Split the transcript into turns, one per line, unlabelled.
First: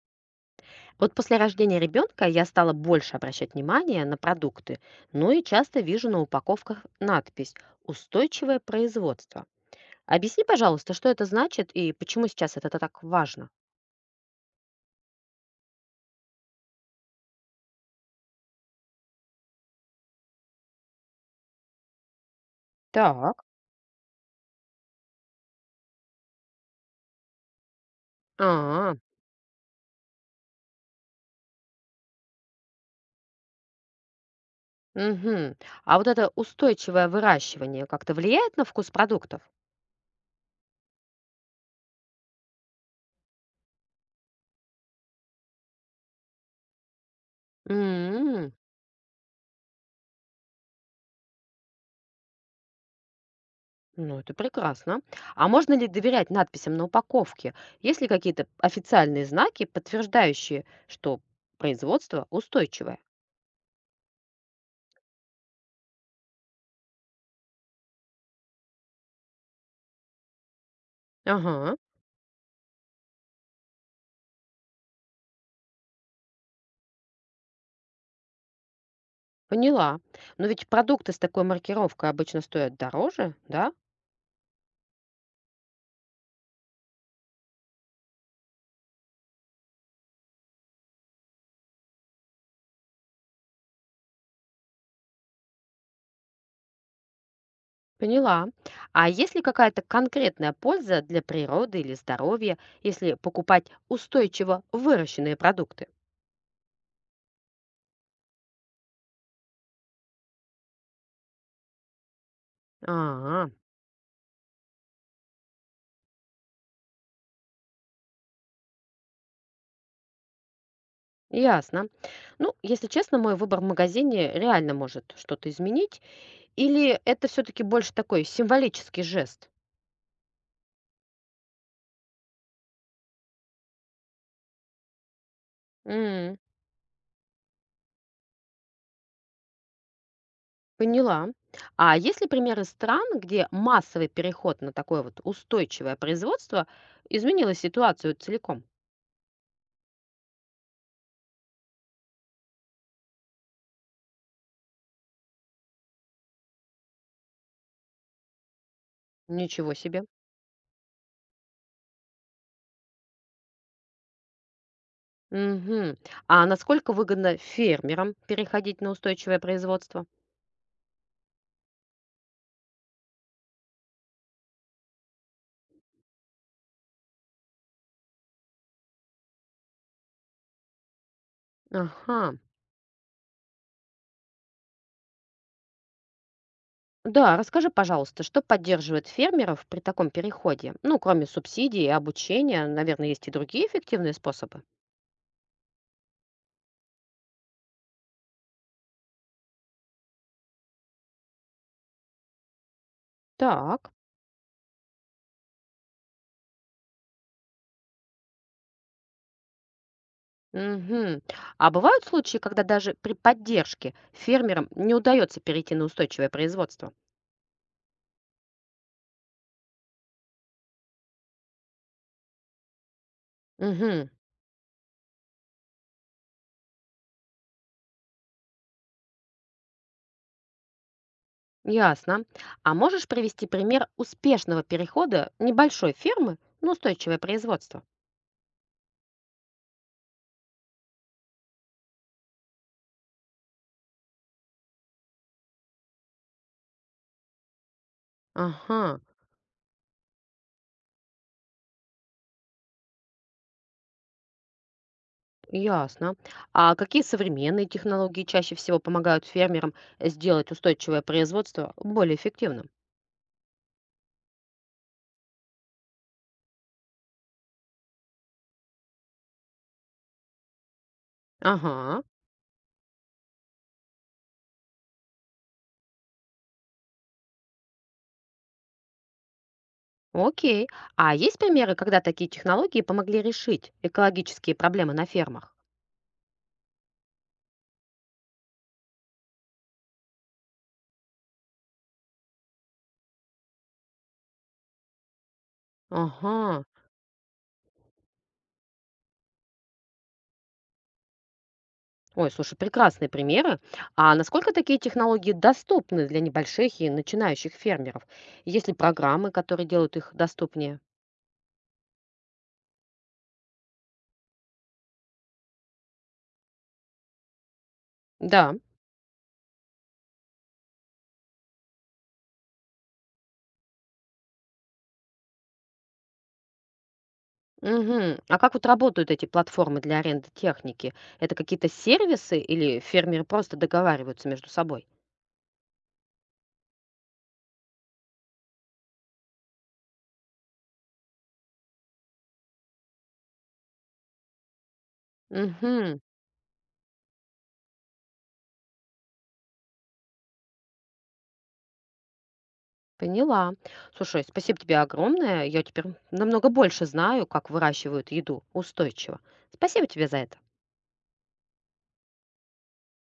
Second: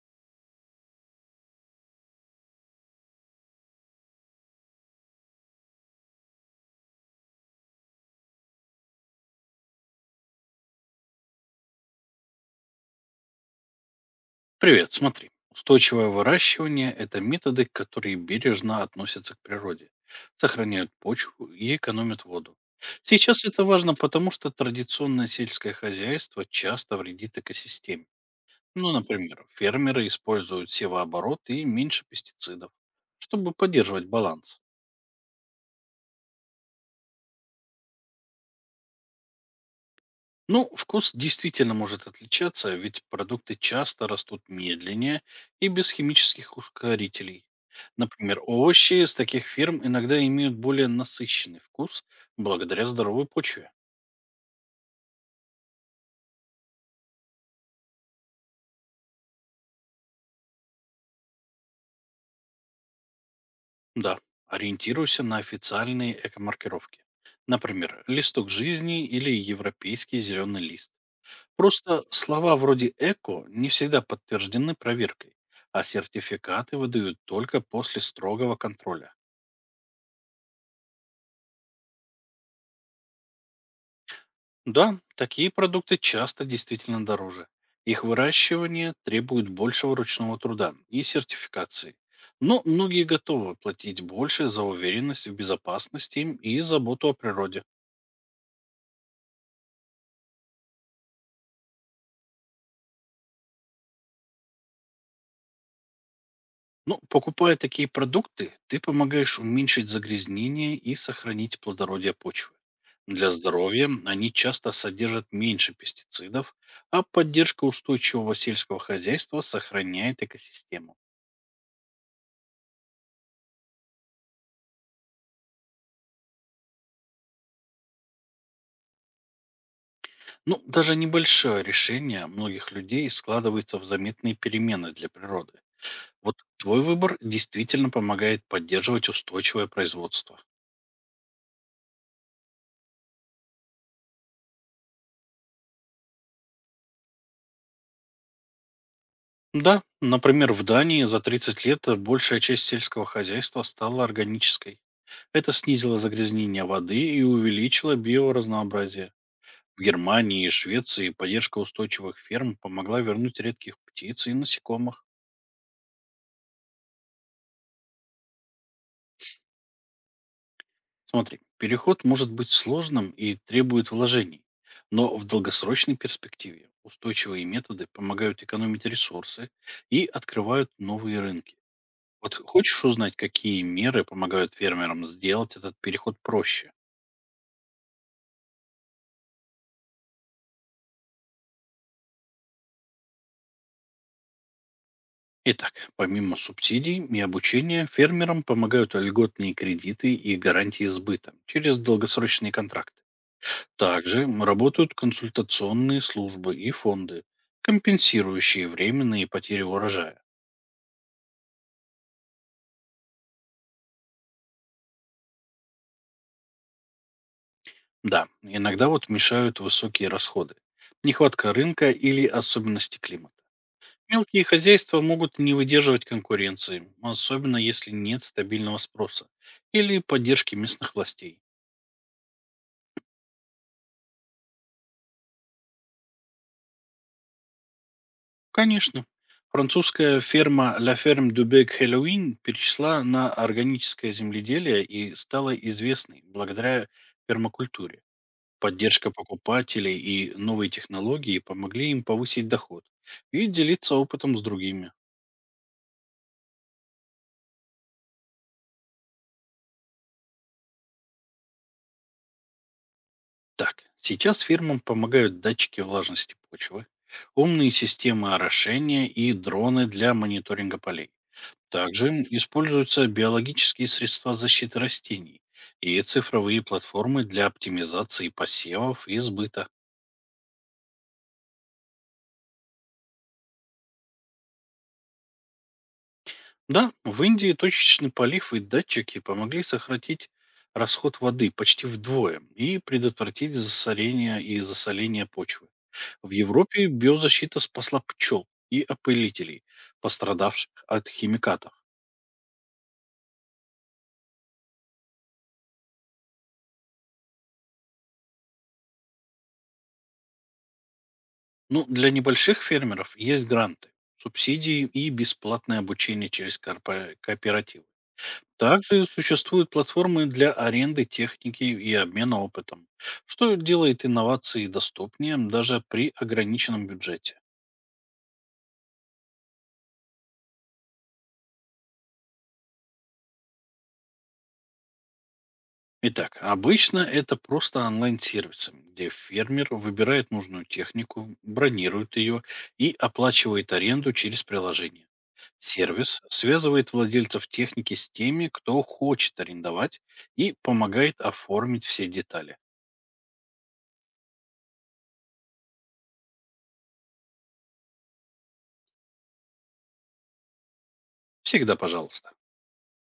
Вот после рождения ребенка я стала больше обращать внимание на продукты, ну и часто вижу на упаковках надпись «Устойчивое производство». Объясни, пожалуйста, что это значит и почему сейчас это так важно?
Привет, смотри. Устойчивое выращивание– это методы, которые бережно относятся к природе, сохраняют почву и экономят воду. Сейчас
Так.
это важно, потому что традиционное сельское хозяйство часто вредит экосистеме. Ну,
А,
например, фермеры используют севооборот и меньше пестицидов, чтобы поддерживать баланс.
мгм. А вот это устойчивое выращивание как-то влияет на вкус продуктов?
Ну, вкус действительно может отличаться, ведь продукты часто растут медленнее и без химических ускорителей. Например,
М.
овощи из таких ферм иногда имеют более насыщенный вкус благодаря здоровой почве.
Ну, это прекрасно. А можно ли доверять надписям на упаковке? Есть ли какие-то официальные знаки, подтверждающие, что производство устойчивое?
Да, ориентируйся на официальные экомаркировки. Например, листок жизни или европейский зеленый лист.
Ага.
Просто слова вроде «эко» не всегда подтверждены проверкой, а сертификаты выдают только после строгого контроля.
Поняла. Но ведь продукты с такой маркировкой обычно стоят дороже, да?
Да, такие продукты часто действительно дороже. Их выращивание требует большего ручного труда и сертификации. Но многие готовы платить больше за уверенность в безопасности и заботу о природе.
Поняла. А есть ли какая-то конкретная польза для природы или здоровья, если покупать устойчиво выращенные продукты?
Но покупая такие продукты, ты помогаешь уменьшить загрязнение и сохранить плодородие почвы. Для
А,
здоровья они часто содержат меньше пестицидов, а поддержка устойчивого сельского хозяйства сохраняет экосистему.
ясно. Ну, если честно, мой выбор в магазине реально может что-то изменить, или это все-таки больше такой символический жест?
Ну, даже небольшое решение многих людей складывается в заметные перемены для природы. Вот
М.
твой выбор действительно помогает поддерживать устойчивое производство.
Поняла. А есть ли примеры стран, где массовый переход на такое вот устойчивое производство изменило ситуацию целиком?
Да, например, в Дании за 30 лет большая часть сельского хозяйства стала органической. Это снизило загрязнение воды и увеличило биоразнообразие.
Ничего
В
себе.
Германии и Швеции поддержка устойчивых ферм помогла вернуть редких птиц и насекомых.
Мгм. А насколько выгодно фермерам переходить на устойчивое производство?
Смотри, переход может быть сложным и требует вложений, но в долгосрочной перспективе устойчивые методы помогают экономить ресурсы и открывают новые рынки.
Ага.
Вот хочешь узнать, какие меры помогают фермерам сделать этот переход проще?
Да, расскажи, пожалуйста, что поддерживает фермеров при таком переходе? Ну, кроме субсидий и обучения, наверное, есть и другие эффективные способы.
Итак, помимо субсидий и обучения, фермерам помогают льготные кредиты и гарантии сбыта через долгосрочные контракты.
Так.
Также работают консультационные службы и фонды, компенсирующие временные потери урожая.
Мгм. А бывают случаи, когда даже при поддержке фермерам не удается перейти на устойчивое производство?
Да, иногда вот мешают высокие расходы, нехватка рынка или особенности климата.
Угу.
Мелкие хозяйства могут не выдерживать конкуренции, особенно если нет стабильного спроса или поддержки местных властей.
Ясно. А можешь привести пример успешного перехода небольшой фермы на устойчивое производство?
Конечно, французская ферма La Ferme du Bec Halloween перешла на органическое земледелие и стала известной благодаря пермакультуре.
Ага,
Поддержка покупателей и новые технологии помогли им повысить доход и делиться опытом с другими.
ясно. А какие современные технологии чаще всего помогают фермерам сделать устойчивое производство более эффективным?
Так, сейчас фирмам помогают датчики влажности почвы, умные системы орошения и дроны для мониторинга полей.
Ага,
Также используются биологические средства защиты растений и цифровые платформы для оптимизации посевов и сбыта.
окей. А есть примеры, когда такие технологии помогли решить экологические проблемы на фермах?
Да, в Индии точечный полив и датчики помогли сократить расход воды почти вдвое и предотвратить засорение и засоление почвы. В
Ага.
Европе биозащита спасла пчел и опылителей, пострадавших от химикатов.
Ой, слушай, прекрасные примеры. А насколько такие технологии доступны для небольших и начинающих фермеров? Есть ли программы, которые делают их доступнее?
Но для небольших фермеров есть гранты, субсидии и бесплатное обучение через кооперативы.
Да.
Также существуют платформы для аренды техники и обмена опытом, что делает инновации доступнее даже при ограниченном бюджете.
Мгм. А как вот работают эти платформы для аренды техники? Это какие-то сервисы или фермеры просто договариваются между собой?
Итак, обычно это просто онлайн-сервисы, где фермер выбирает нужную технику, бронирует ее и оплачивает аренду через приложение.
Угу,
Сервис связывает владельцев техники с теми, кто хочет арендовать и помогает оформить все детали.
поняла. Слушай, спасибо тебе огромное. Я теперь намного больше знаю, как выращивают еду устойчиво. Спасибо тебе за это.
Всегда пожалуйста.